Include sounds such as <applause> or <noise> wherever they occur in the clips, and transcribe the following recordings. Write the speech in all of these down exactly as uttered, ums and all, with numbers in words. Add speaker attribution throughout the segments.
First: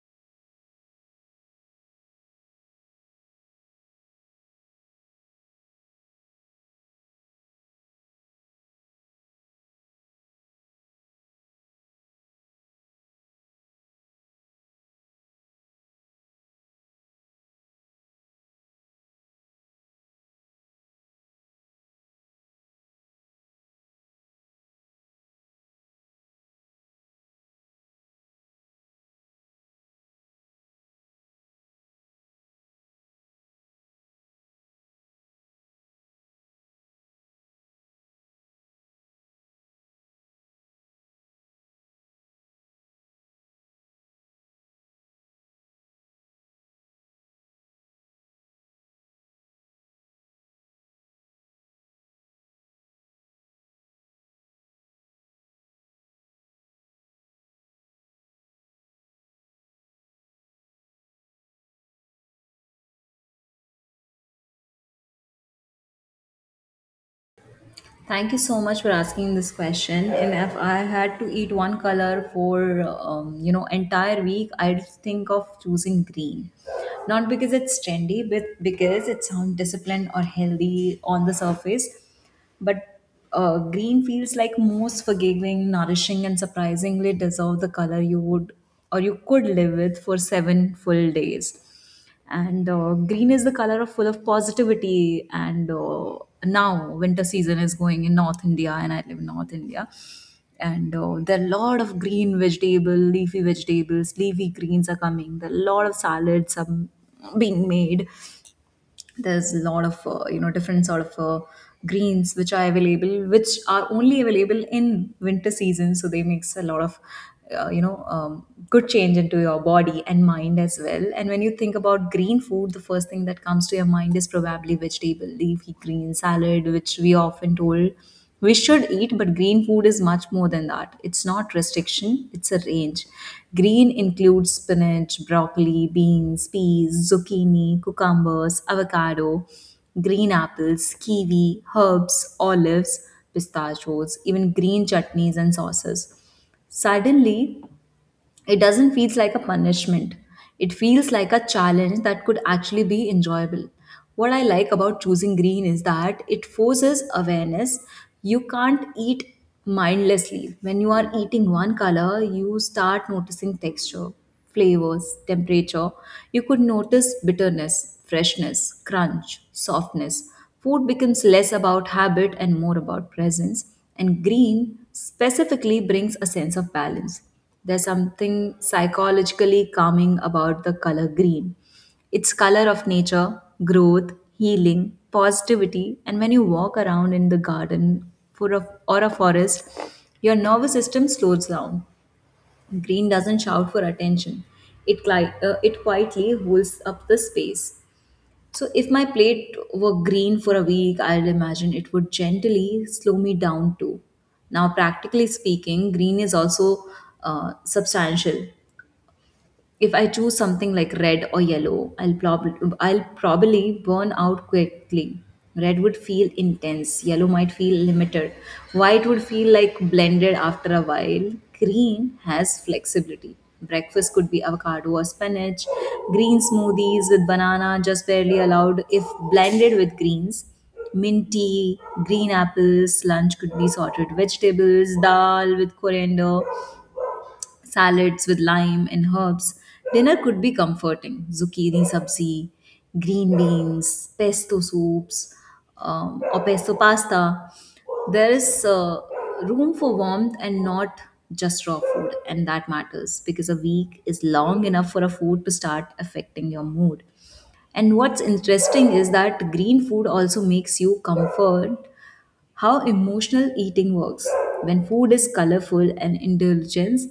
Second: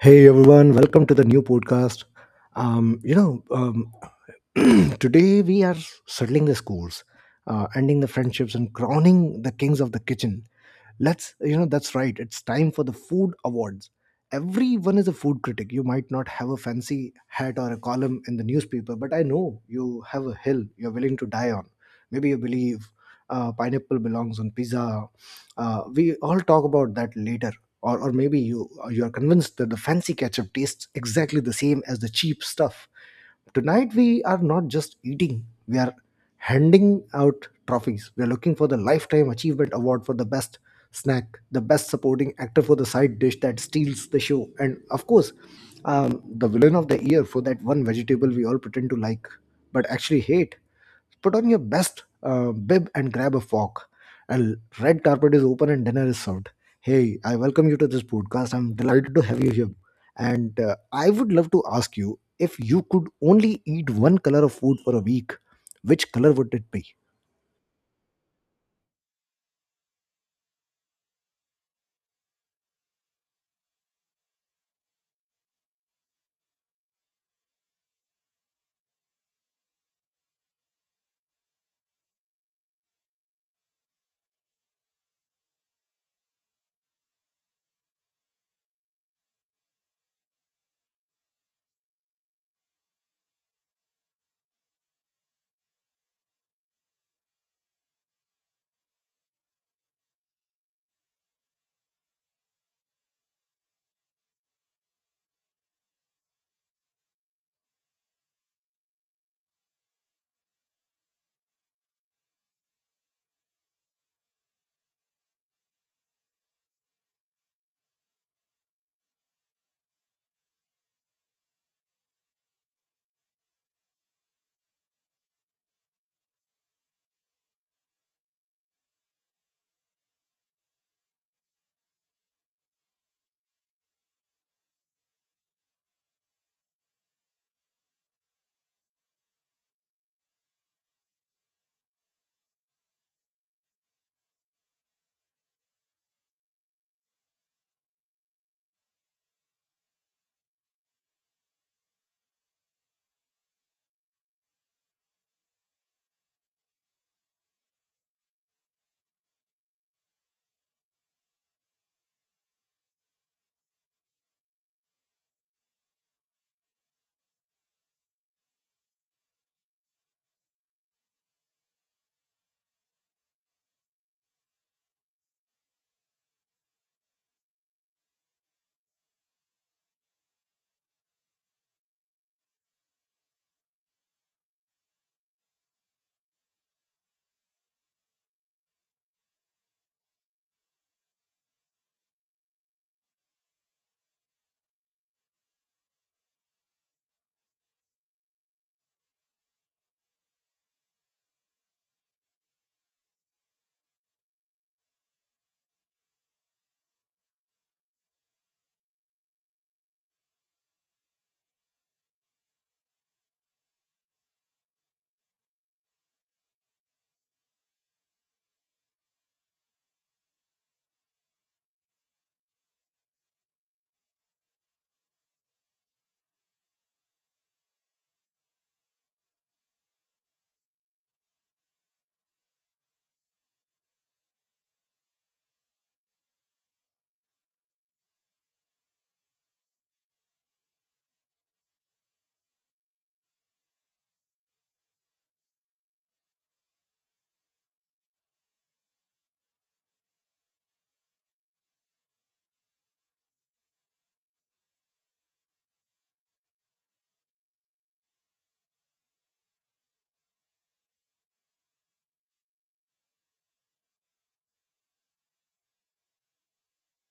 Speaker 1: Hey everyone, welcome to the new podcast. Um, you know, um, <clears throat> Today we are settling the scores, uh, ending the friendships, and crowning the kings of the kitchen. Let's, you know, that's right. It's time for the food awards. Everyone is a food critic. You might not have a fancy hat or a column in the newspaper, but I know you have a hill you're willing to die on. Maybe you believe uh, pineapple belongs on pizza. Uh, we all talk about that later, or, or maybe you you're convinced that the fancy ketchup tastes exactly the same as the cheap stuff. Tonight we are not just eating, we are handing out trophies. We are looking for the lifetime achievement award for the best snack, the best supporting actor for the side dish that steals the show, and of course, um, the villain of the year for that one vegetable we all pretend to like but actually hate. Put on your best uh, bib and grab a fork, and red carpet is open and dinner is served. Hey, I welcome you to this podcast. I'm delighted to have you here. And uh, I would love to ask you, if you could only eat one color of food for a week, which color would it be?
Speaker 2: Thank you so much for asking this question. And if I had to eat one color for um, you know entire week, I'd think of choosing green. Not because it's trendy, but because it sounds disciplined or healthy on the surface. But uh, green feels like most forgiving, nourishing, and surprisingly deserve the color you would or you could live with for seven full days, and uh, green is the color of full of positivity. And uh, now winter season is going in North India, and I live in North India, and uh, there are a lot of green vegetable leafy vegetables leafy greens are coming. There are a lot of salads are being made. There's a lot of uh, you know different sort of uh, greens which are available, which are only available in winter season, so they makes a lot of uh, you know um, good change into your body and mind as well. And when you think about green food, the first thing that comes to your mind is probably vegetable leafy green salad which we often told we should eat, but green food is much more than that. It's not restriction, it's a range. Green includes spinach, broccoli, beans, peas, zucchini, cucumbers, avocado, green apples, kiwi, herbs, olives, pistachios, even green chutneys and sauces. Suddenly, it doesn't feel like a punishment, it feels like a challenge that could actually be enjoyable. What I like about choosing green is that it forces awareness. You can't eat mindlessly. When you are eating one color, you start noticing texture, flavors, temperature. You could notice bitterness, freshness, crunch, softness. Food becomes less about habit and more about presence, and green specifically brings a sense of balance. There's something psychologically calming about the color green. It's color of nature, growth, healing, positivity, and when you walk around in the garden for a, or a forest, your nervous system slows down. Green doesn't shout for attention. It, cli- uh, it quietly holds up the space. So, if my plate were green for a week, I'd imagine it would gently slow me down too. Now, practically speaking, green is also uh, substantial. If I choose something like red or yellow, i'll probably i'll probably burn out quickly. Red would feel intense, yellow might feel limited, white would feel like blended after a while. Green has flexibility. Breakfast could be avocado or spinach, green smoothies with banana just barely allowed if blended with greens, mint tea, green apples. Lunch could be sorted vegetables, dal with coriander, salads with lime and herbs. Dinner could be comforting zucchini sabzi, green beans, pesto soups, um, or pesto pasta. There is uh, room for warmth and not just raw food, and that matters because a week is long enough for a food to start affecting your mood. And what's interesting is that green food also makes you comfort how emotional eating works. When food is colorful and indulgence,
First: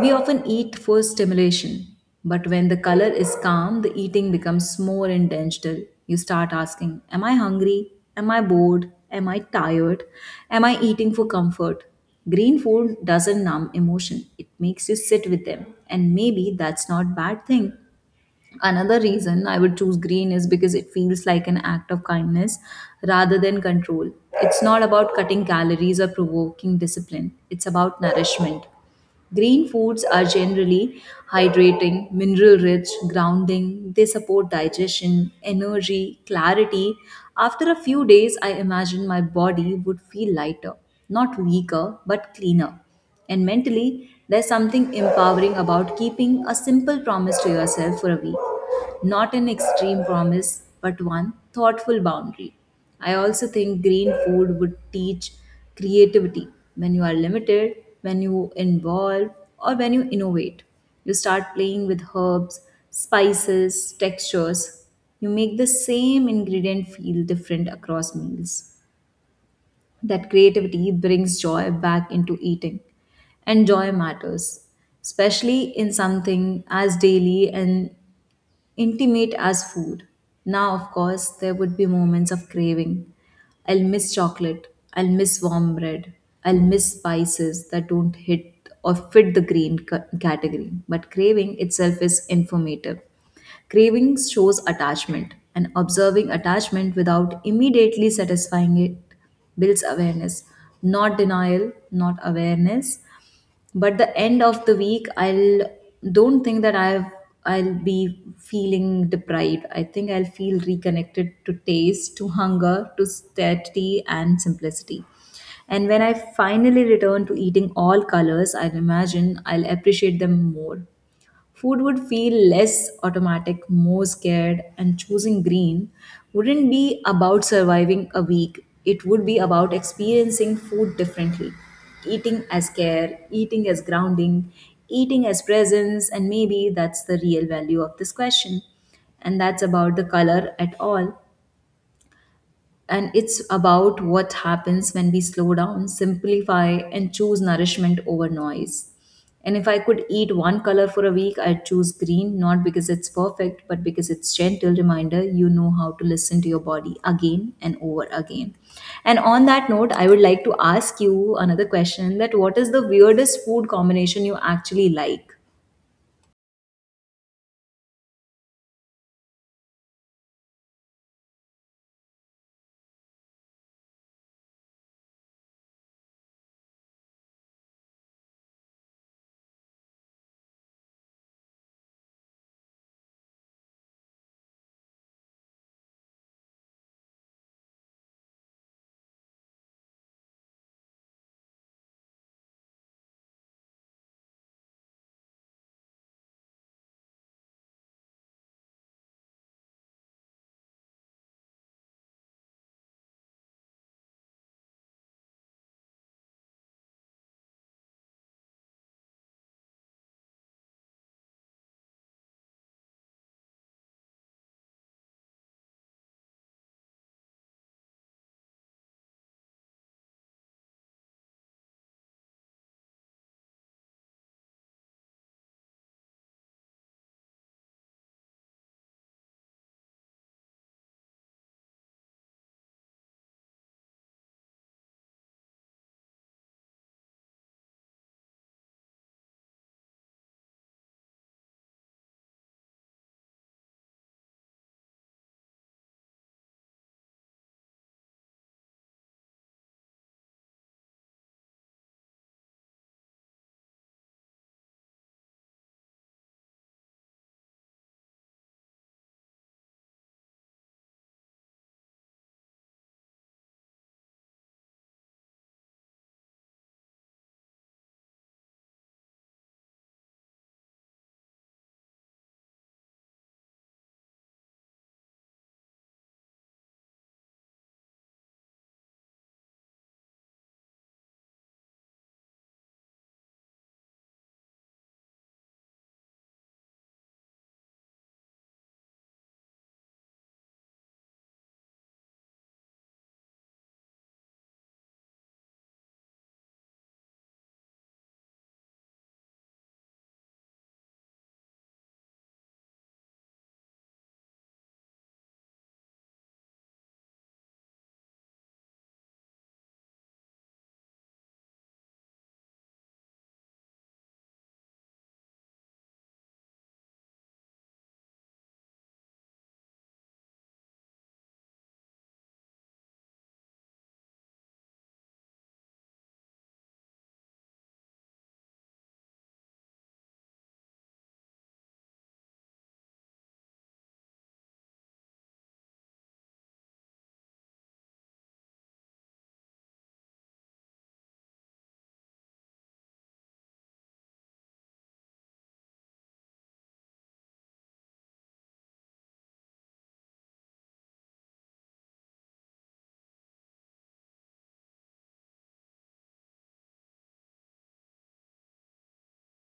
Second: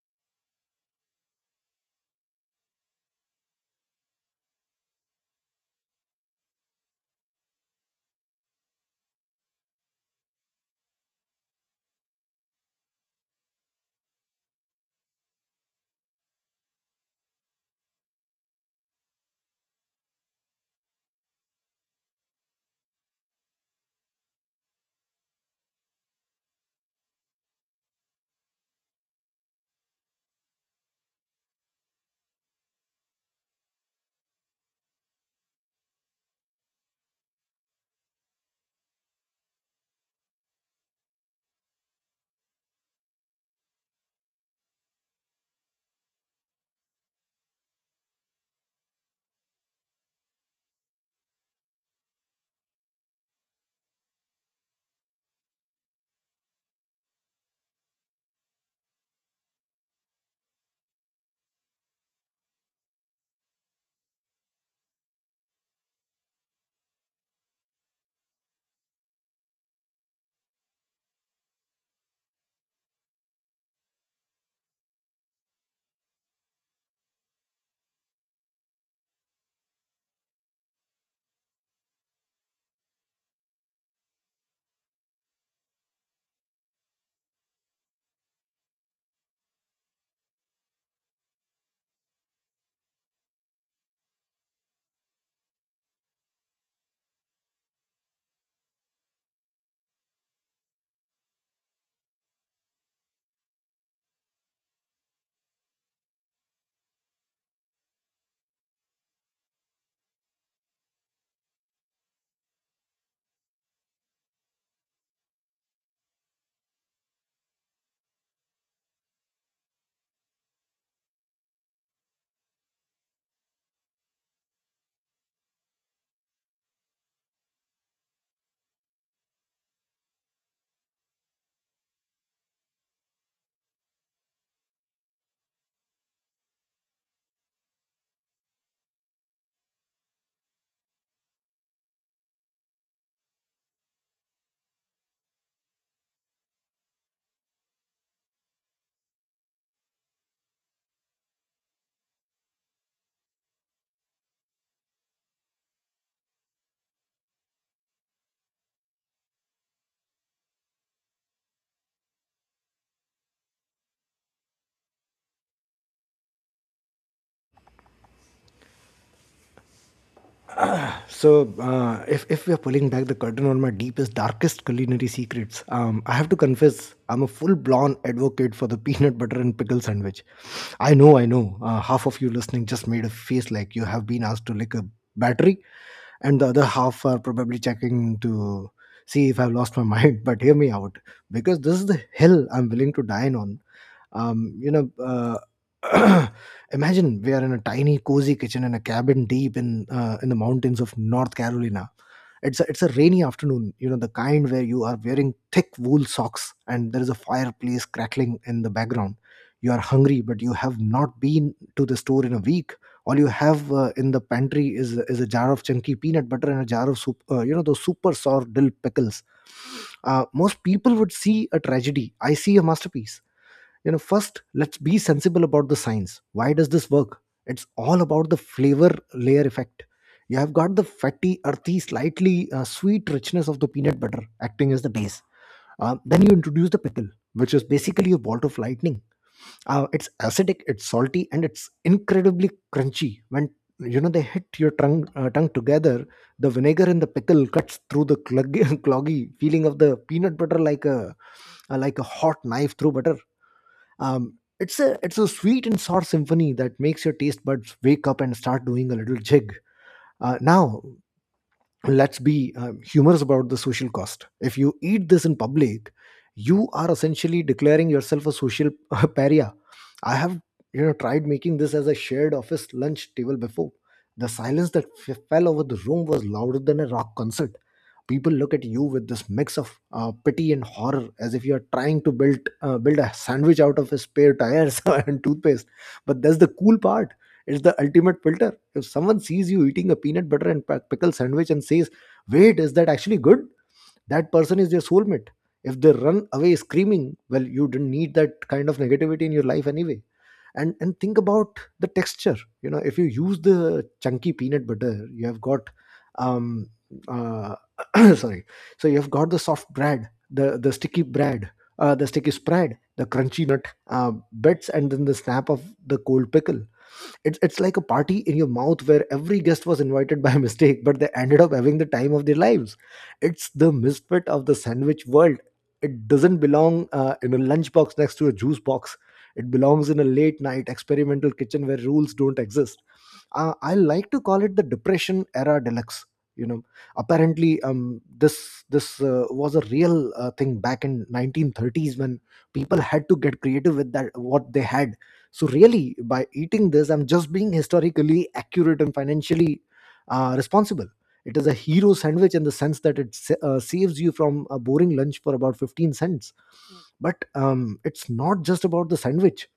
Speaker 2: we often eat for stimulation, but when the color is calm, the eating becomes more intentional. You start asking, am I hungry? Am I bored? Am I tired? Am I eating for comfort? Green food doesn't numb emotion, it makes you sit with them, and maybe that's not a bad thing. Another reason I would choose green is because it feels like an act of kindness rather than control. It's not about cutting calories or provoking discipline, it's about nourishment. Green foods are generally hydrating, mineral rich, grounding. They support digestion, energy, clarity. After a few days, I imagine my body would feel lighter, not weaker, but cleaner. And mentally, there's something empowering about keeping a simple promise to yourself for a week. Not an extreme promise, but one thoughtful boundary. I also think green food would teach creativity. When you are limited, when you involve, or when you innovate, you start playing with herbs, spices, textures. You make the same ingredient feel different across meals. That creativity brings joy back into eating, and joy matters, especially in something as daily and intimate as food. Now, of course, there would be moments of craving. I'll miss chocolate. I'll miss warm bread. I'll miss spices that don't hit or fit the green ca- category. But craving itself is informative. Craving shows attachment, and observing attachment without immediately satisfying it builds awareness. Not denial, not awareness, but the end of the week I'll don't think that i've i'll be feeling deprived. I think I'll feel reconnected to taste, to hunger, to steady and simplicity. And when I finally return to eating all colors, I imagine I'll appreciate them more. Food would feel less automatic, more scared, and choosing green wouldn't be about surviving a week. It would be about experiencing food differently. Eating as care, eating as grounding, eating as presence, and maybe that's the real value of this question. And that's about the color at all, and it's about what happens when we slow down, simplify, and choose nourishment over noise. And if I could eat one color for a week, I'd choose green, not because it's perfect, but because it's gentle reminder you know how to listen to your body again and over again. And on that note, I would like to ask you another question that what is the weirdest food combination you actually like?
Speaker 1: So, uh, if, if we are pulling back the curtain on my deepest, darkest culinary secrets, um, I have to confess I'm a full blown advocate for the <laughs> peanut butter and pickle sandwich. I know, I know, uh, half of you listening just made a face like you have been asked to lick a battery, and the other half are probably checking to see if I've lost my mind. <laughs> But hear me out, because this is the hill I'm willing to die on. Um, you know, uh, <clears throat> Imagine we are in a tiny, cozy kitchen in a cabin deep in uh, in the mountains of North Carolina. It's a, it's a rainy afternoon, you know, the kind where you are wearing thick wool socks and there is a fireplace crackling in the background. You are hungry, but you have not been to the store in a week. All you have uh, in the pantry is is a jar of chunky peanut butter and a jar of soup, uh, you know, those super sour dill pickles. Uh, most people would see a tragedy. I see a masterpiece. You know, first let's be sensible about the science. Why does this work? It's all about the flavor layer effect. You have got the fatty, earthy, slightly uh, sweet richness of the peanut butter acting as the base. Uh, then you introduce the pickle, which is basically a bolt of lightning. Uh, it's acidic, it's salty, and it's incredibly crunchy. When, you know, they hit your tongue, uh, tongue together, the vinegar in the pickle cuts through the cloggy, <laughs> cloggy feeling of the peanut butter like a, uh, like a hot knife through butter. Um, it's a it's a sweet and sour symphony that makes your taste buds wake up and start doing a little jig. Uh, now, let's be um, humorous about the social cost. If you eat this in public, you are essentially declaring yourself a social <laughs> pariah. I have, you know, tried making this as a shared office lunch table before. The silence that f- fell over the room was louder than a rock concert. People look at you with this mix of uh, pity and horror, as if you are trying to build uh, build a sandwich out of spare tires <laughs> and toothpaste. But that's the cool part. It's the ultimate filter. If someone sees you eating a peanut butter and pa- pickle sandwich and says, "Wait, is that actually good?" That person is their soulmate. If they run away screaming, well, you didn't need that kind of negativity in your life anyway. And and think about the texture. You know, if you use the chunky peanut butter, you have got um uh, <coughs> <clears throat> sorry. So you have got the soft bread, the the sticky bread, uh, the sticky spread, the crunchy nut uh, bits, and then the snap of the cold pickle. It's it's like a party in your mouth where every guest was invited by <laughs> mistake, but they ended up having the time of their lives. It's the misfit of the sandwich world. It doesn't belong uh, in a lunchbox next to a juice box. It belongs in a late night experimental kitchen where rules don't exist. uh, I like to call it the depression era deluxe. You know, apparently, um, this this uh, was a real uh, thing back in nineteen thirties, when people had to get creative with that what they had. So really, by eating this, I'm just being historically accurate and financially, uh, responsible. It is a hero sandwich in the sense that it sa- uh, saves you from a boring lunch for about fifteen cents. But um, it's not just about the sandwich,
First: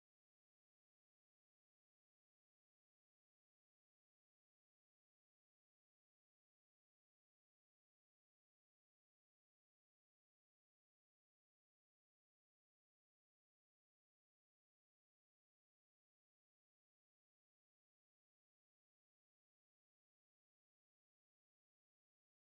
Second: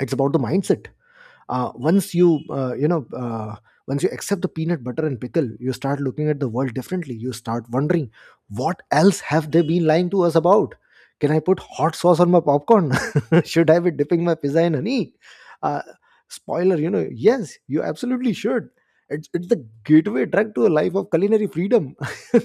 Speaker 1: it's about the mindset. Uh, once you uh, you know uh, once you accept the peanut butter and pickle, you start looking at the world differently. You start wondering, what else have they been lying to us about? Can I put hot sauce on my popcorn? <laughs> Should I be dipping my pizza in honey? uh, Spoiler, you know, yes, you absolutely should. It's, it's the gateway drug to a life of culinary freedom. <laughs>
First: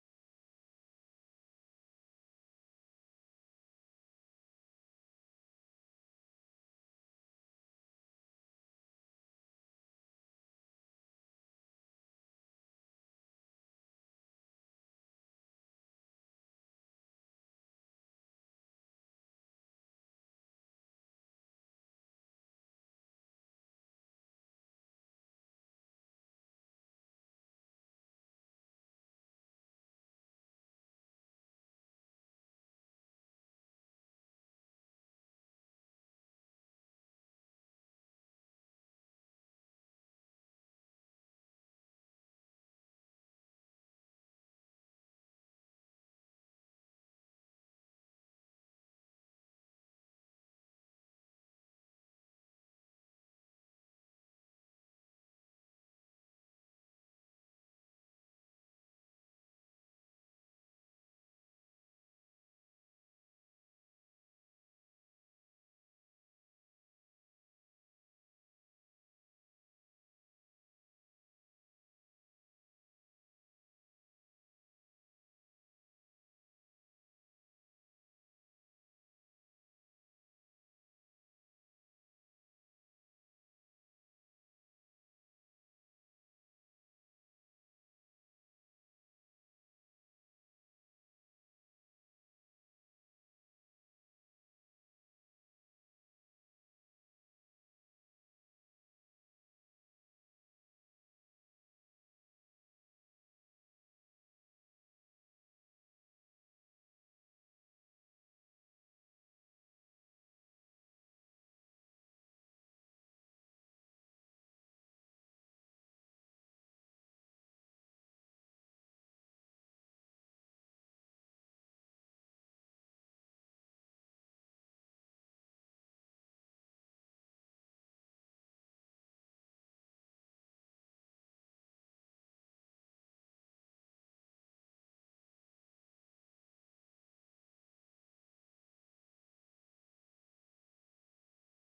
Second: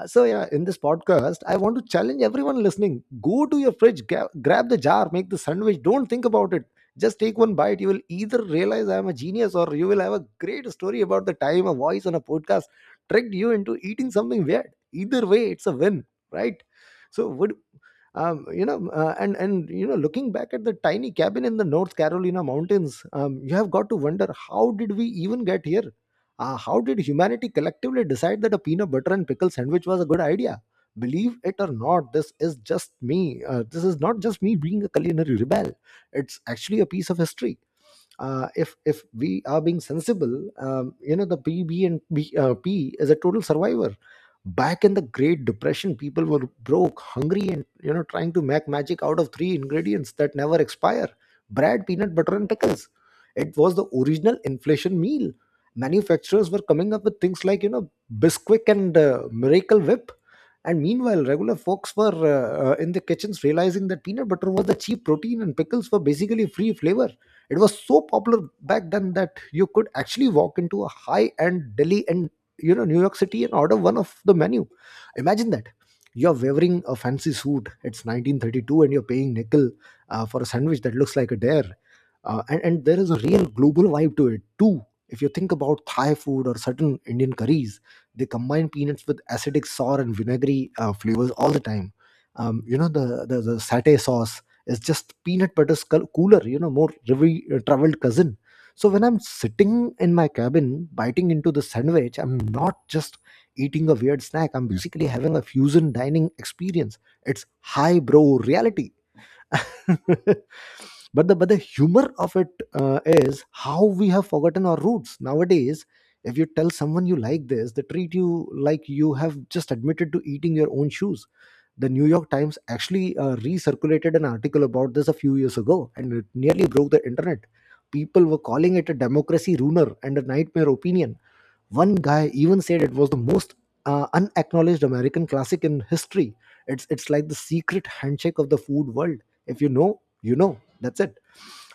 Speaker 1: Uh, so yeah, in this podcast I want to challenge everyone listening: go to your fridge, ga- grab the jar, make the sandwich, don't think about it, just take one bite. You will either realize I am a genius, or you will have a great story about the time a voice on a podcast tricked you into eating something weird. Either way, it's a win, right? So, would um, you know, uh, and and you know, Looking back at the tiny cabin in the North Carolina mountains, um, you have got to wonder, how did we even get here? Uh, how did humanity collectively decide that a peanut butter and pickle sandwich was a good idea? Believe it or not, this is just me. Uh, this is not just me being a culinary rebel, it's actually a piece of history. Uh, if if we are being sensible, um, you know, the P B and B, uh, P is a total survivor. Back in the Great Depression, people were broke, hungry, and you know, trying to make magic out of three ingredients that never expire: bread, peanut butter, and pickles. It was the original inflation meal. Manufacturers were coming up with things like, you know, Bisquick and uh, Miracle Whip. And meanwhile, regular folks were uh, uh, in the kitchens realizing that peanut butter was the cheap protein and pickles were basically free flavor. It was so popular back then that you could actually walk into a high-end Delhi and, you know, New York City, and order one of the menu. Imagine that, you're wearing a fancy suit. It's nineteen thirty-two, and you're paying nickel uh, for a sandwich that looks like a dare. Uh, and, and there is a real global vibe to it too. If you think about Thai food or certain Indian curries, they combine peanuts with acidic, sour, and vinegary uh, flavors all the time. Um, you know, the, the the satay sauce is just peanut butter scull- cooler, you know, more revi- uh, traveled cousin. So when I'm sitting in my cabin biting into the sandwich, I'm not just eating a weird snack, I'm basically having a fusion dining experience. It's high bro reality. <laughs> but the but the humor of it uh, is how we have forgotten our roots nowadays. If you tell someone you like this, they treat you like you have just admitted to eating your own shoes. The New York Times actually uh, recirculated an article about this a few years ago, and it nearly broke the internet. People were calling it a democracy ruiner and a nightmare opinion. One guy even said it was the most uh, unacknowledged American classic in history. It's it's like the secret handshake of the food world. If you know, you know. That's it.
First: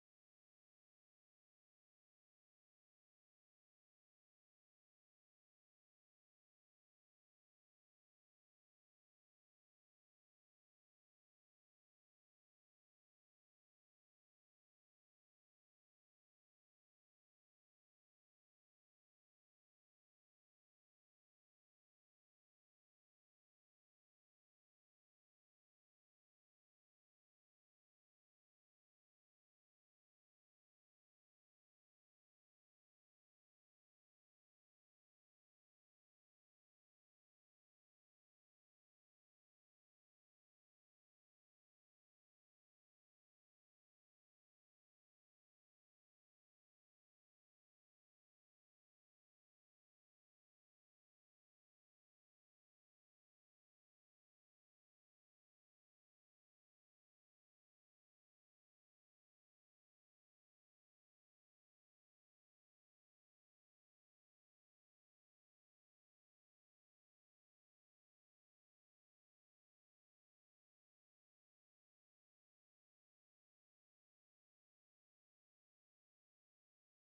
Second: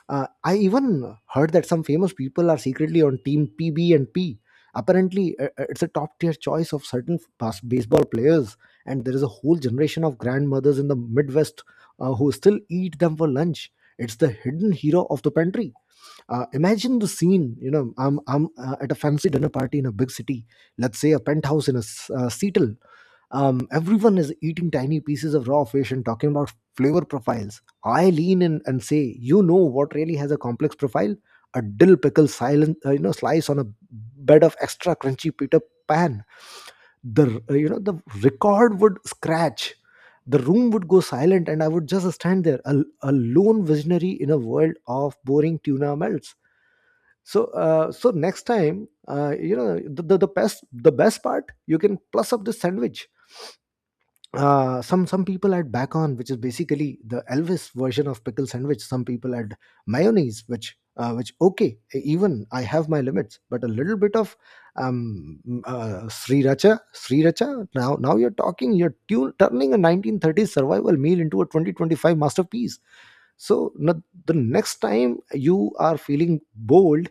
Speaker 1: Uh, I even heard that some famous people are secretly on Team P B and P. Apparently, uh, uh, it's a top tier choice of certain bas- baseball players, and there is a whole generation of grandmothers in the Midwest uh, who still eat them for lunch. It's the hidden hero of the pantry. Uh, imagine the scene. You know, I'm I'm uh, at a fancy dinner party in a big city. Let's say a penthouse in a s- uh, Seattle. Um, everyone is eating tiny pieces of raw fish and talking about flavor profiles. I lean in and say, you know what really has a complex profile? A dill pickle silent, uh, you know, slice on a bed of extra crunchy Peter Pan. The uh, you know the record would scratch, the room would go silent, and I would just stand there, a, a lone visionary in a world of boring tuna melts. So uh, so next time, uh, you know the, the the best the best part, you can plus up this sandwich. Uh, some some people add bacon, which is basically the Elvis version of pickle sandwich. Some people add mayonnaise, which uh, which okay, e, even I have my limits, but a little bit of um uh, sriracha? Sriracha now now you're talking. You're tune, turning a nineteen thirties survival meal into a twenty twenty-five masterpiece. so no- the next time you are feeling bold,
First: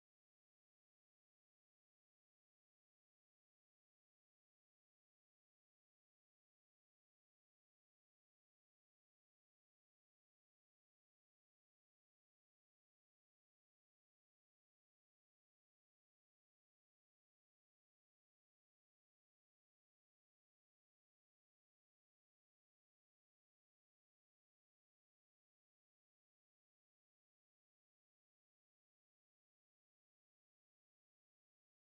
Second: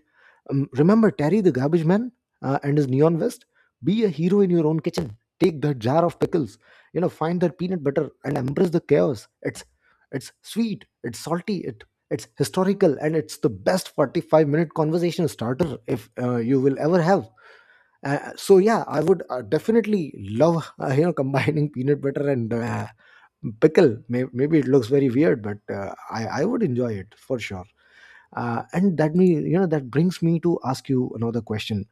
Speaker 1: um, remember Terry the garbage man, uh, and his neon vest. Be a hero in your own kitchen. Take that jar of pickles, you know, find that peanut butter, and embrace the chaos. It's it's sweet, it's salty, it it's historical, and it's the best forty-five minute conversation starter if uh, you will ever have. Uh, so yeah, I would uh, definitely love uh, you know combining <laughs> peanut butter and uh, pickle. May- Maybe it looks very weird, but uh, I I would enjoy it for sure. Uh, and that me you know that brings me to ask you another question.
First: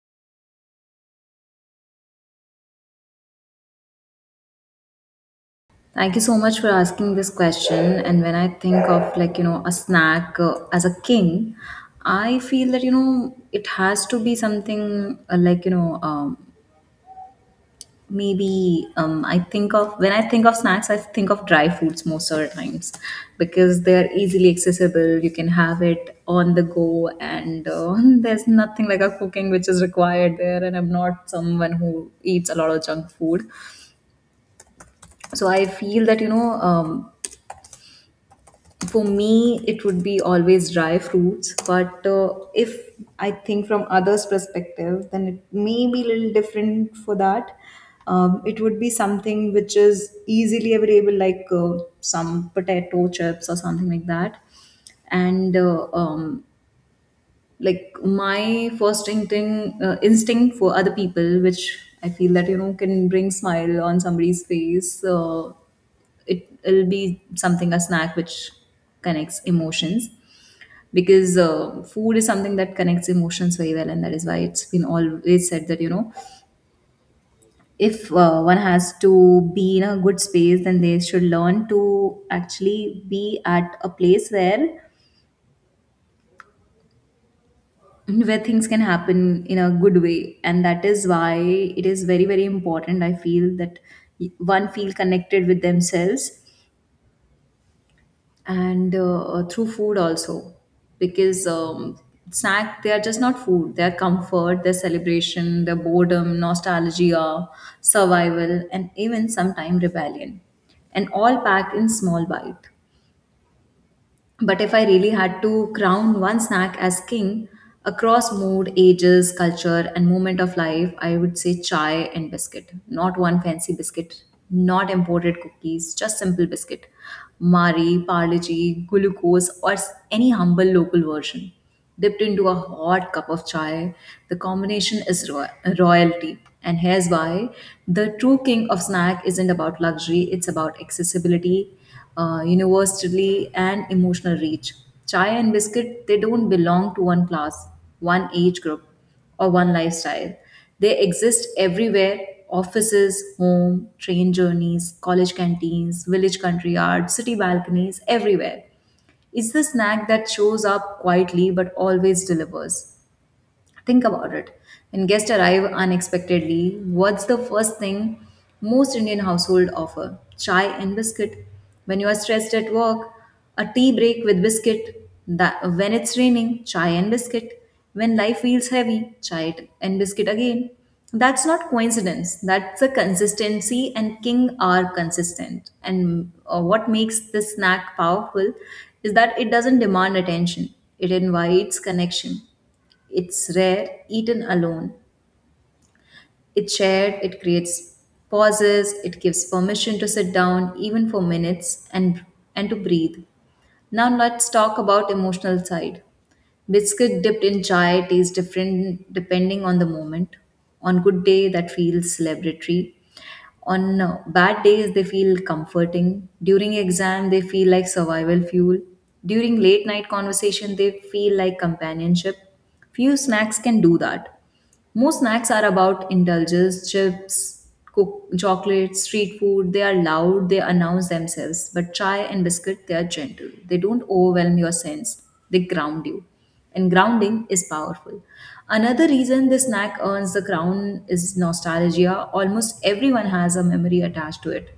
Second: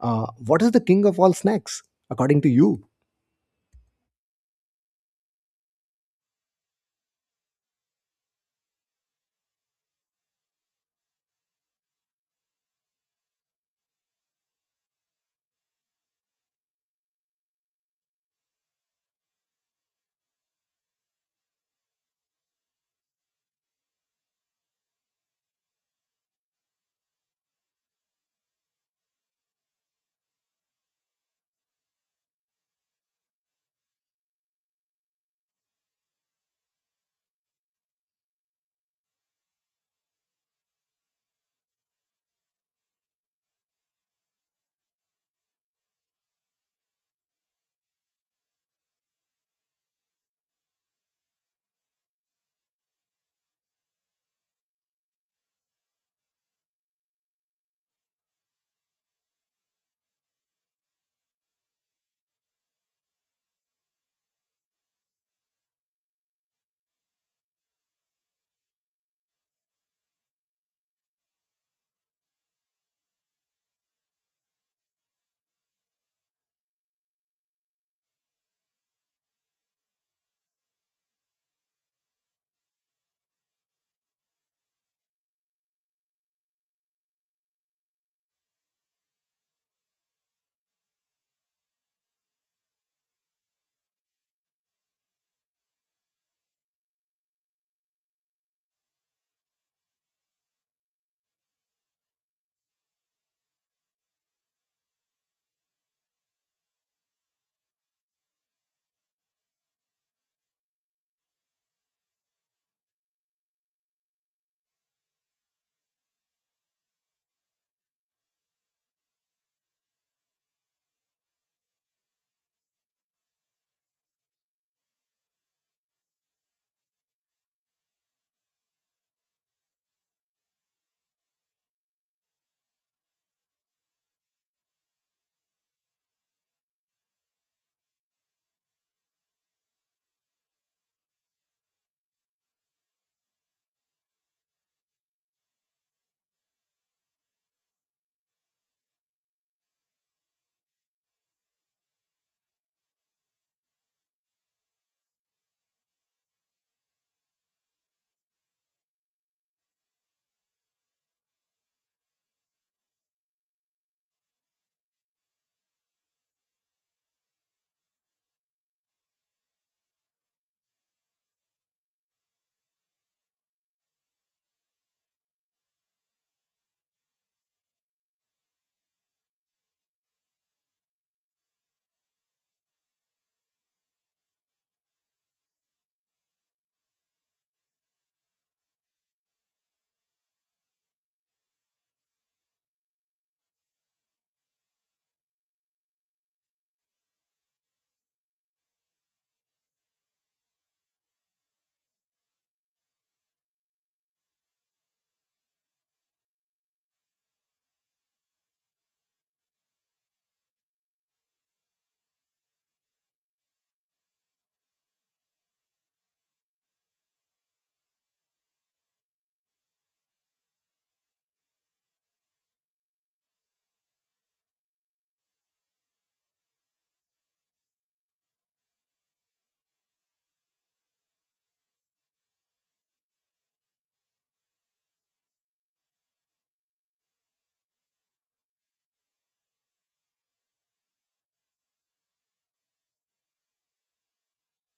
Speaker 1: uh, What is the king of all snacks, according to you?
Speaker 2: Thank you so much for asking this question. And when I think of like, you know, a snack uh, as a king, I feel that, you know, it has to be something uh, like, you know, um, maybe um, I think of, when I think of snacks, I think of dry foods most of the times because they're easily accessible. You can have it on the go, and uh, <laughs> there's nothing like a cooking which is required there. And I'm not someone who eats a lot of junk food. So I feel that, you know, um, for me it would be always dry fruits, but uh, if I think from others perspective then it may be a little different for that. Um, it would be something which is easily available like uh, some potato chips or something like that. And uh, um, like my first instinct uh, instinct for other people, which I feel that you know can bring smile on somebody's face, uh, it, will be something a snack which connects emotions, because uh, food is something that connects emotions very well, and that is why it's been always said that you know if uh, one has to be in a good space then they should learn to actually be at a place where where things can happen in a good way. And that is why it is very very important. I feel that one feel connected with themselves and uh, through food also, because um, snack they are just not food, they are comfort, their celebration, their boredom, nostalgia, survival, and even sometime rebellion, and all packed in small bite. But if I really had to crown one snack as king across mood, ages, culture, and moment of life, I would say chai and biscuit. Not one fancy biscuit, not imported cookies, just simple biscuit. Mari, Parle-G, glucose, or s- any humble local version. Dipped into a hot cup of chai, the combination is ro- royalty. And here's why: the true king of snack isn't about luxury, it's about accessibility, uh, universally, and emotional reach. Chai and biscuit, they don't belong to one class, one age group, or one lifestyle. They exist everywhere: offices, home, train journeys, college canteens, village country yard, city balconies, everywhere. It's the snack that shows up quietly but always delivers. Think about it. When guests arrive unexpectedly, what's the first thing most Indian household offer? Chai and biscuit. When you are stressed at work, a tea break with biscuit. That when it's raining, chai and biscuit. When life feels heavy, chai and biscuit again. That's not coincidence. That's a consistency, and king are consistent. And uh, what makes this snack powerful is that it doesn't demand attention. It invites connection. It's rare, eaten alone. It's shared, it creates pauses, it gives permission to sit down even for minutes and and to breathe. Now let's talk about emotional side. Biscuit dipped in chai tastes different depending on the moment. On good day that feels celebratory. On uh, bad days they feel comforting. During exam they feel like survival fuel. During late night conversation they feel like companionship. Few snacks can do that. Most snacks are about indulges, chips, cook, chocolate, street food. They are loud, they announce themselves. But chai and biscuit, they are gentle. They don't overwhelm your sense, they ground you. And grounding is powerful. Another reason this snack earns the crown is nostalgia. Almost everyone has a memory attached to it:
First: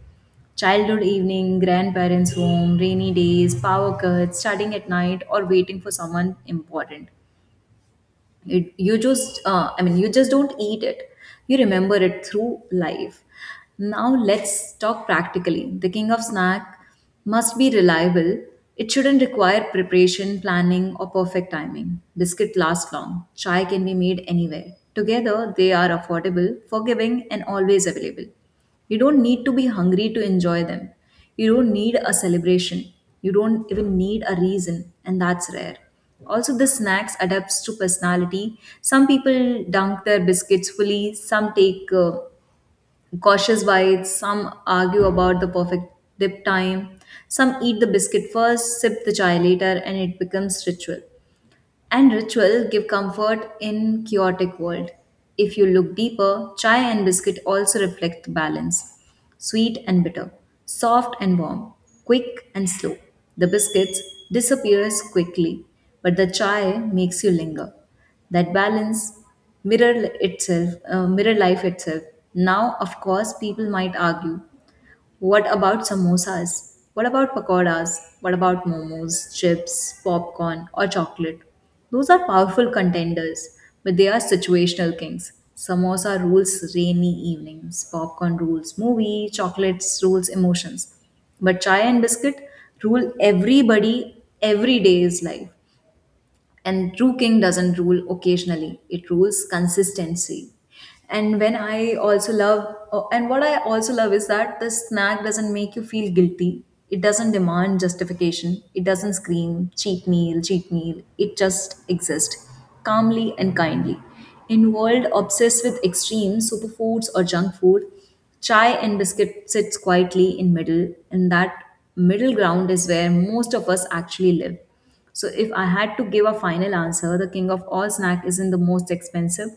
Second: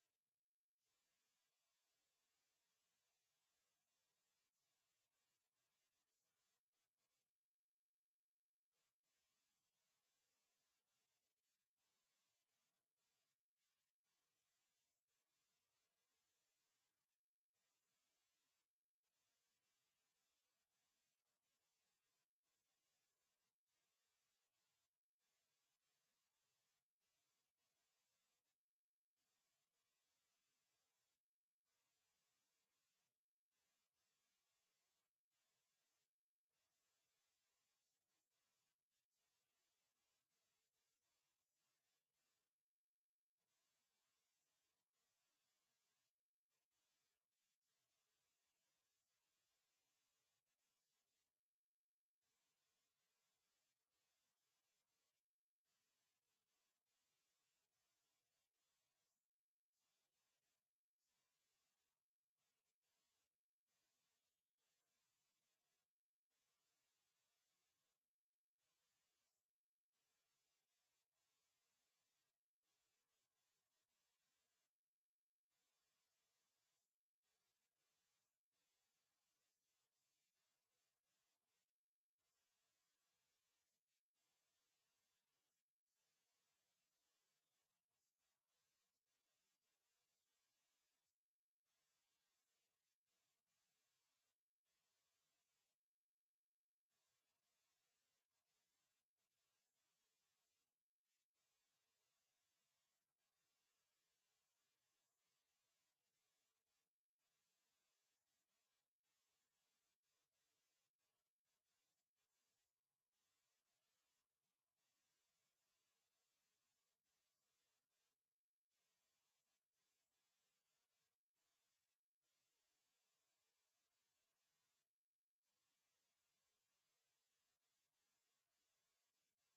Speaker 2: childhood evening, grandparents' home, rainy days, power cuts, studying at night, or waiting for someone important. You, you just, uh, I mean, you just don't eat it, you remember it through life. Now let's talk practically. The king of snack must be reliable. It shouldn't require preparation, planning, or perfect timing. Biscuit last long, chai can be made anywhere. Together they are affordable, forgiving, and always available. You don't need to be hungry to enjoy them. You don't need a celebration. You don't even need a reason, and that's rare. Also, the snacks adapts to personality. Some people dunk their biscuits fully, some take uh, cautious bites, some argue about the perfect dip time, some eat the biscuit first, sip the chai later, and it becomes ritual, and ritual give comfort in chaotic world. If you look deeper, chai and biscuit also reflect the balance. Sweet and bitter, soft and warm, quick and slow. The biscuits disappears quickly, but the chai makes you linger. That balance mirror itself, uh, mirror life itself. Now, of course, people might argue, what about samosas? What about pakoras? What about momos, chips, popcorn, or chocolate? Those are powerful contenders, but they are situational kings. Samosa rules rainy evenings, popcorn rules movie, chocolates rules emotions. But chai and biscuit rule everybody every day's life, and true king doesn't rule occasionally, it rules consistency. And when i also love oh, and what I also love is that the snack doesn't make you feel guilty. It doesn't demand justification, it doesn't scream cheat meal, cheat meal, it just exists calmly and kindly. Involved obsessed with extreme superfoods or junk food. Chai and biscuit sits quietly in middle, and that middle ground is where most of us actually live. So if I had to give a final answer, the king of all snack isn't the most expensive,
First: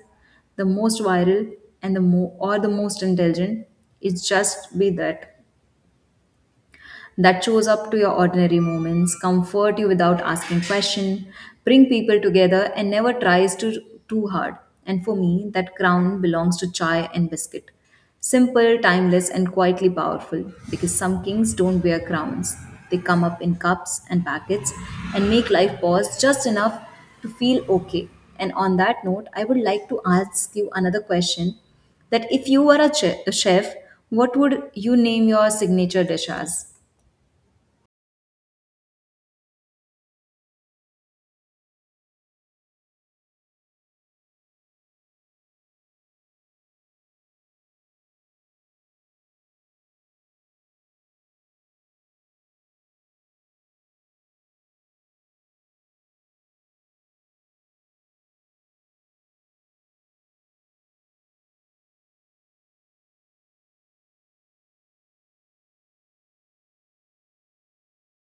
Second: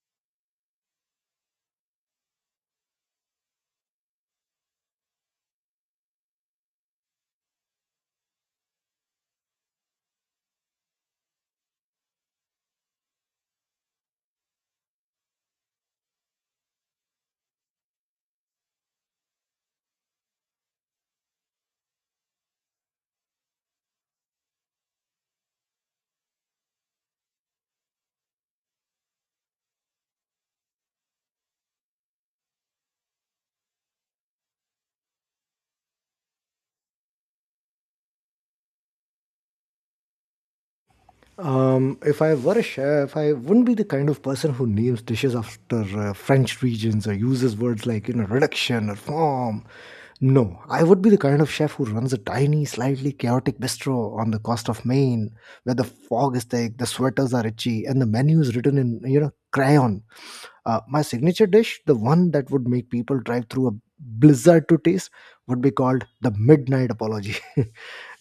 Speaker 2: the most viral, and the mo- or the most intelligent. It's just be that that shows up to your ordinary moments, comfort you without asking question, bring people together, and never tries to too hard. And for me, that crown belongs to chai and biscuit. Simple, timeless, and quietly powerful, because some kings don't wear crowns. They come up in cups and packets and make life pause just enough to feel okay. And on that note, I would like to ask you another question that if you were a, che- a chef, what would you name your signature dish as?
Speaker 1: Um, if I were a chef, I wouldn't be the kind of person who names dishes after uh, French regions or uses words like, you know, reduction or form. No, I would be the kind of chef who runs a tiny, slightly chaotic bistro on the coast of Maine, where the fog is thick, the sweaters are itchy, and the menu is written in, you know, crayon. Uh, my signature dish, the one that would make people drive through a blizzard to taste, would be called The Midnight Apology. <laughs>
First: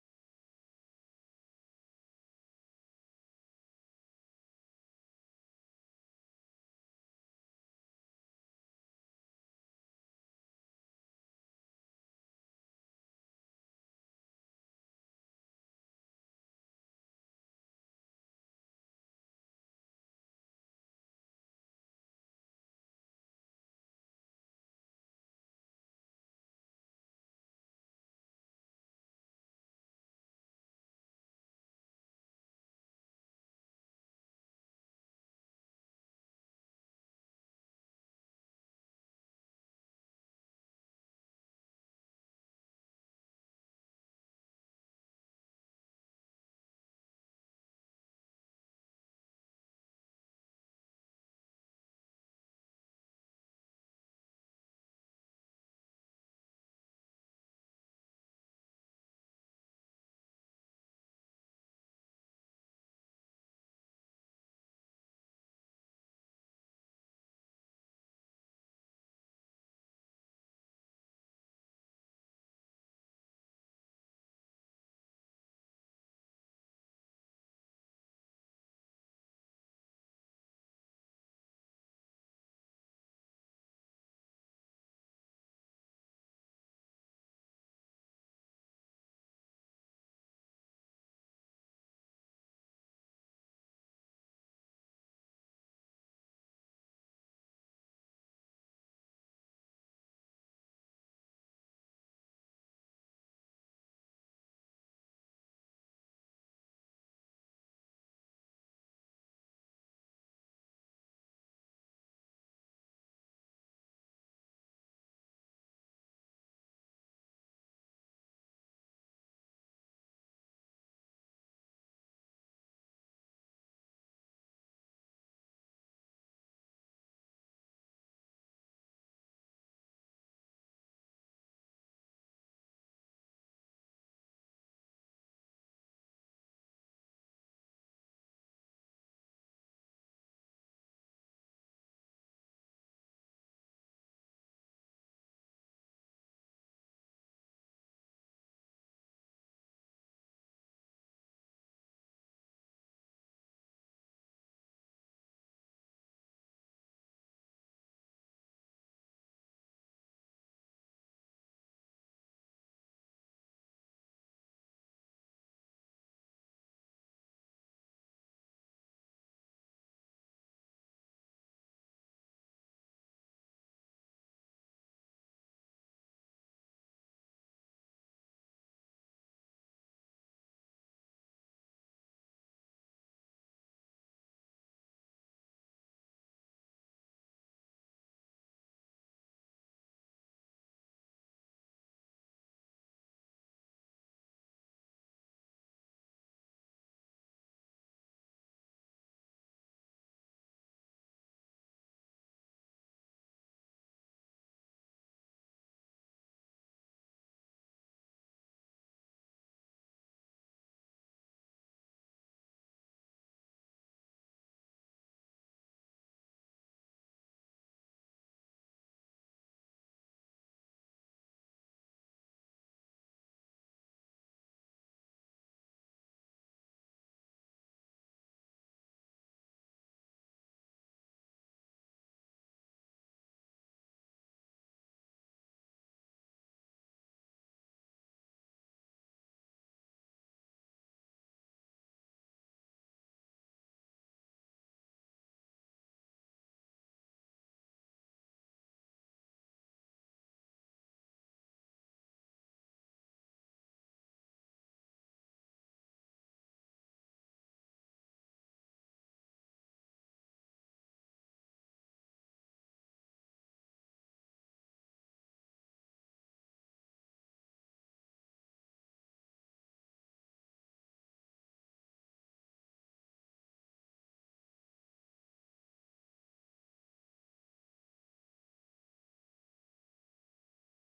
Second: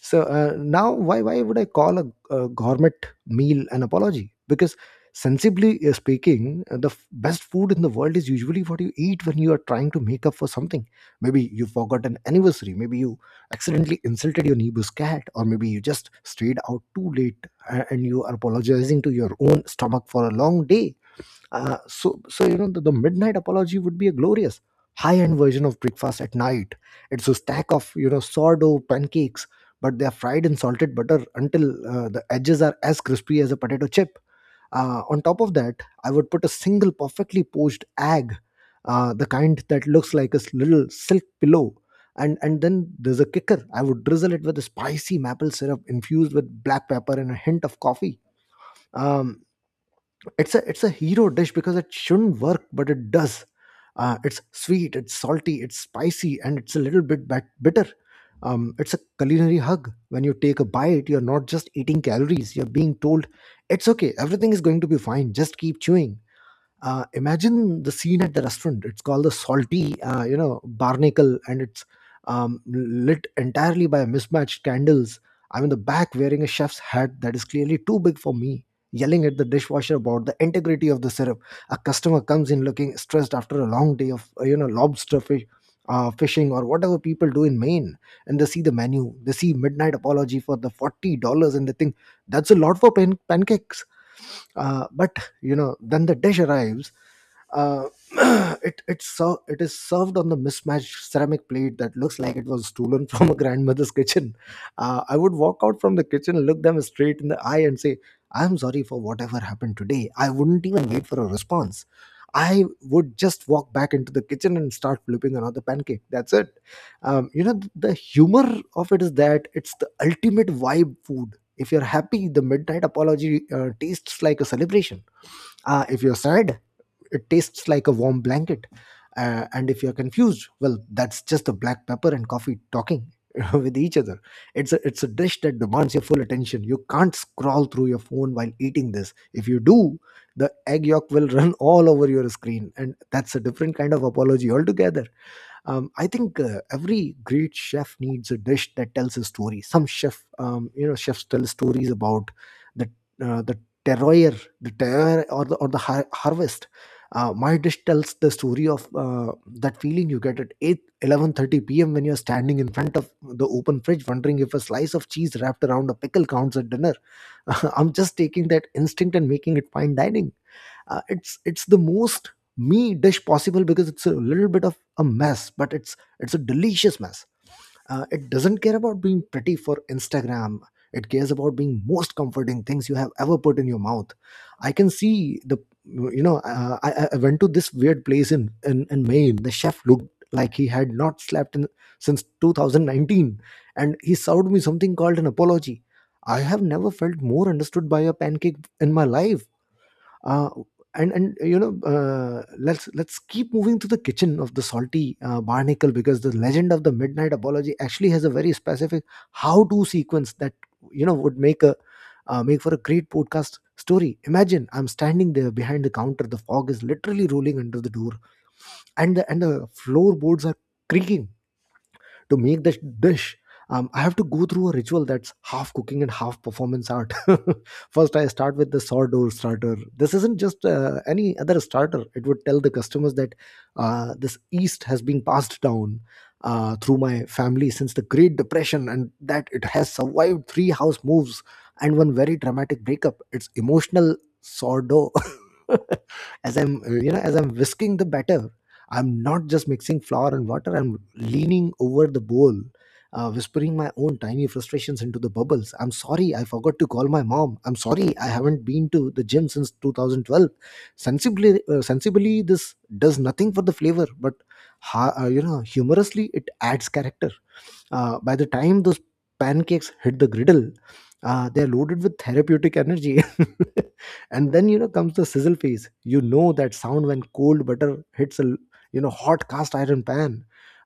Speaker 1: so uh, now, why why would I call a, a gourmet meal an apology? Because sensibly uh, speaking, uh, the f- best food in the world is usually what you eat when you are trying to make up for something. Maybe you forgot an anniversary. Maybe you accidentally insulted your neighbor's cat, or maybe you just stayed out too late a- and you are apologizing to your own stomach for a long day. Uh, so, so you know, the, the midnight apology would be a glorious, high-end version of breakfast at night. It's a stack of, you know, sourdough pancakes, but they are fried in salted butter until uh, the edges are as crispy as a potato chip. Uh, on top of that, I would put a single perfectly poached egg, uh, the kind that looks like a s- little silk pillow. And, and then there's a kicker. I would drizzle it with a spicy maple syrup infused with black pepper and a hint of coffee. Um, it's a it's a hero dish because it shouldn't work, but it does. Uh, it's sweet, it's salty, it's spicy, and it's a little bit bit bitter. Um, it's a culinary hug. When you take a bite, you're not just eating calories, you're being told it's okay, everything is going to be fine, just keep chewing. Uh, imagine the scene at the restaurant. It's called The Salty, uh, you know, Barnacle, and it's um, lit entirely by mismatched candles. I'm in the back wearing a chef's hat that is clearly too big for me, yelling at the dishwasher about the integrity of the syrup. A customer comes in looking stressed after a long day of, uh, you know, lobster fish, uh, fishing, or whatever people do in Maine. And they see the menu, they see Midnight Apology for the forty dollars and they think, that's a lot for pan- pancakes. Uh, but, you know, then the dish arrives. Uh, <clears throat> it it's ser- It is served on the mismatched ceramic plate that looks like it was stolen <laughs> from a grandmother's kitchen. Uh, I would walk out from the kitchen, look them straight in the eye, and say, "I'm sorry for whatever happened today." I wouldn't even wait for a response. I would just walk back into the kitchen and start flipping another pancake. That's it. Um, you know, th- the humor of it is that it's the ultimate vibe food. If you're happy, the midnight apology uh, tastes like a celebration. Uh, if you're sad, it tastes like a warm blanket. Uh, and if you're confused, well, that's just the black pepper and coffee talking <laughs> with each other. It's a it's a dish that demands your full attention. You can't scroll through your phone while eating this. If you do, the egg yolk will <laughs> run all over your screen, and that's a different kind of apology altogether. Um, i think uh, every great chef needs a dish that tells a story. Some chef um, you know chefs tell stories about the uh, the terroir. the terroir or the or the har- harvest. Uh, my dish tells the story of uh, that feeling you get at eight eleven thirty p m when you're standing in front of the open fridge wondering if a slice of cheese wrapped around a pickle counts at dinner. <laughs> I'm just taking that instinct and making it fine dining. Uh, it's it's the most me dish possible because it's a little bit of a mess, but it's it's a delicious mess. Uh, it doesn't care about being pretty for Instagram. It cares about being most comforting things you have ever put in your mouth. I can see the, you know uh, I, I I went to this weird place in, in in Maine. The chef looked like he had not slept in since two thousand nineteen, and he served me something called an apology. I have never felt more understood by a pancake in my life. Uh, and and you know, uh, let's let's keep moving to the kitchen of the Salty uh, Barnacle, because the legend of the midnight apology actually has a very specific how to sequence that, you know, would make a uh, make for a great podcast story. Imagine I'm standing there behind the counter, the fog is literally rolling under the door, and the and the floorboards are creaking. To make this dish, um, I have to go through a ritual that's half cooking and half performance art. <laughs> First, I start with the sourdough starter. This isn't just uh, any other starter. It would tell the customers that uh, this yeast has been passed down uh, through my family since the Great Depression, and that it has survived three house moves and one very dramatic breakup. It's emotional sourdough. <laughs> as i'm uh, you know as i'm whisking the batter, I'm not just mixing flour and water, I'm leaning over the bowl, uh, whispering my own tiny frustrations into the bubbles. I'm sorry, I forgot to call my mom. I'm sorry, I haven't been to the gym since twenty twelve. Sensibly, uh, sensibly this does nothing for the flavor, but ha- uh, you know, humorously, it adds character. Uh, by the time those pancakes hit the griddle, uh, they're loaded with therapeutic energy. <laughs> And then, you know, comes the sizzle phase. You know that sound when cold butter hits a, you know, hot cast iron pan.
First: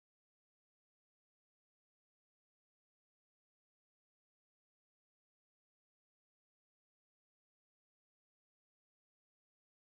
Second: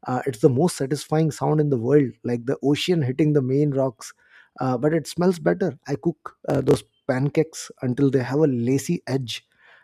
Speaker 1: Uh, it's the most satisfying sound in the world, like the ocean hitting the main rocks. Uh, but it smells better. I cook uh, those pancakes until they have a lacy edge.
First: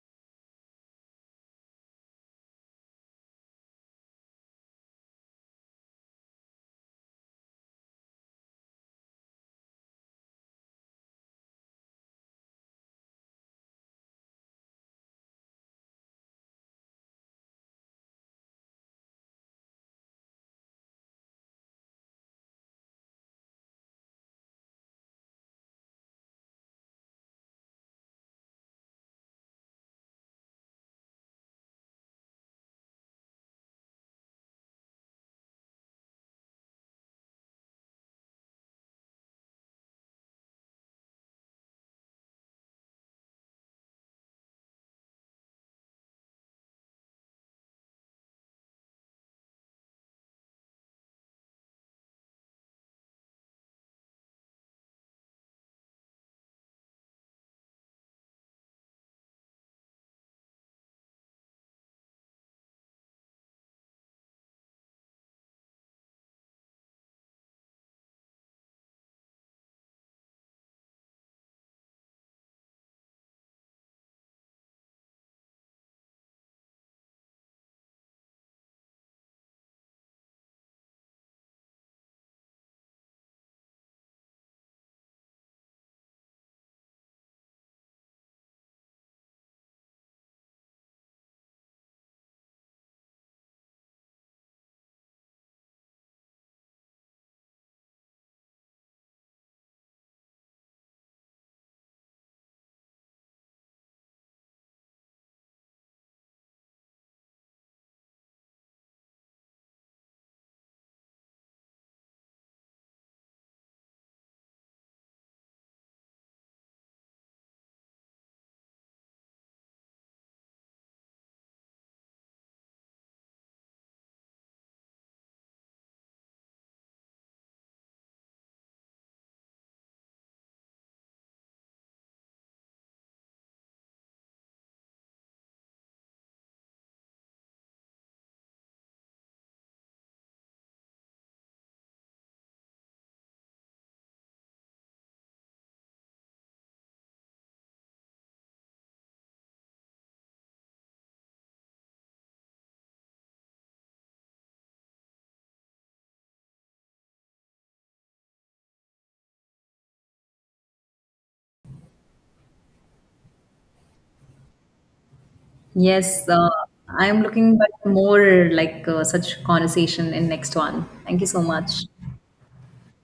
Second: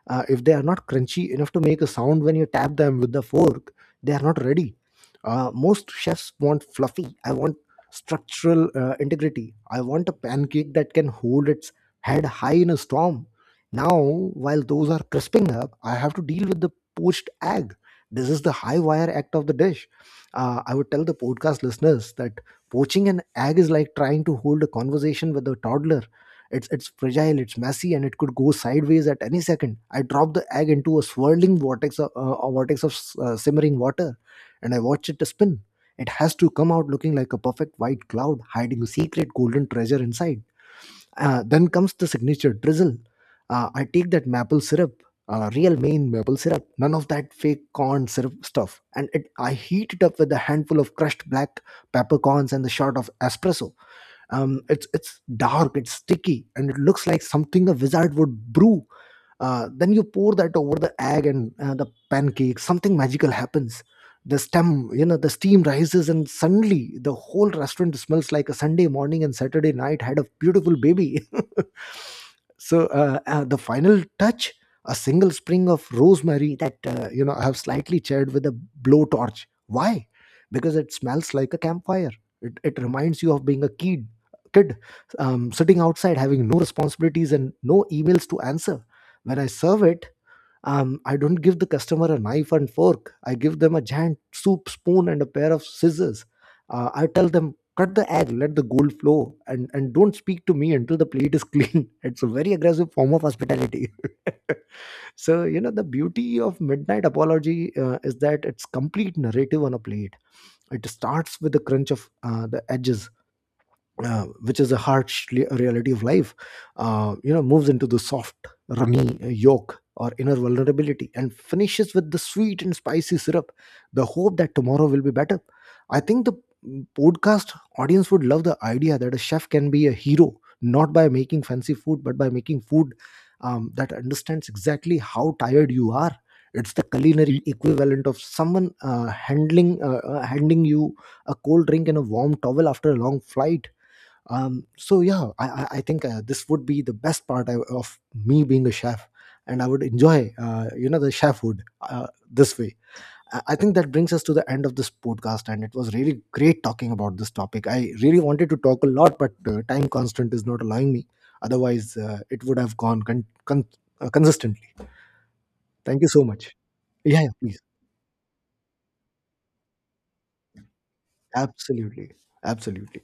Speaker 1: Uh, if they are not crunchy enough to make a sound when you tap them with the fork, they are not ready. Uh, most chefs want fluffy. I want structural uh, integrity. I want a pancake that can hold its head high in a storm. Now, while those are crisping up, I have to deal with the poached egg. This is the high wire act of the dish. Uh, I would tell the podcast listeners that poaching an egg is like trying to hold a conversation with a toddler. It's it's fragile, it's messy, and it could go sideways at any second. I drop the egg into a swirling vortex of uh, a vortex of uh, simmering water, and I watch it spin. It has to come out looking like a perfect white cloud hiding a secret golden treasure inside. Uh, then comes the signature drizzle. Uh, I take that maple syrup, uh, real Maine maple syrup, none of that fake corn syrup stuff, and it, I heat it up with a handful of crushed black peppercorns and a shot of espresso. Um, it's it's dark, it's sticky, and it looks like something a wizard would brew. Uh, then you pour that over the egg and uh, the pancake. Something magical happens. The stem, you know, the steam rises, and suddenly the whole restaurant smells like a Sunday morning and Saturday night had a beautiful baby. <laughs> so uh, uh, the final touch: a single spring of rosemary that, uh, you know I have slightly charred with a blowtorch. Why? Because it smells like a campfire. It, it reminds you of being a kid kid, um, sitting outside having no responsibilities and no emails to answer. When I serve it, um, I don't give the customer a knife and fork. I give them a giant soup spoon and a pair of scissors. Uh, I tell them, cut the egg, let the gold flow, and, and don't speak to me until the plate is clean. <laughs> It's a very aggressive form of hospitality. <laughs> So, you know, the beauty of Midnight Apology uh, is that it's complete narrative on a plate. It starts with the crunch of uh, the edges, uh, which is a harsh le- reality of life, uh, you know, moves into the soft, runny uh, yolk, or inner vulnerability, and finishes with the sweet and spicy syrup, the hope that tomorrow will be better. I think the mm, podcast audience would love the idea that a chef can be a hero, not by making fancy food, but by making food um, that understands exactly how tired you are. It's the culinary equivalent of someone uh, handling uh, uh, handing you a cold drink and a warm towel after a long flight. Um, so yeah, i, I I think uh, this would be the best part I- of me being a chef, and I would enjoy, uh, you know the chefhood uh, this way. I I think that brings us to the end of this podcast, and it was really great talking about this topic. I really wanted to talk a lot, but uh, time constant is not allowing me. Otherwise, uh, it would have gone con- con- uh, consistently. Thank you so
Speaker 2: Yes, uh,
Speaker 1: much.
Speaker 2: I'm
Speaker 1: Yeah, yeah,
Speaker 2: looking
Speaker 1: please.
Speaker 2: for more like uh, such conversation in next one. Thank you so much.
Speaker 1: Absolutely. Absolutely.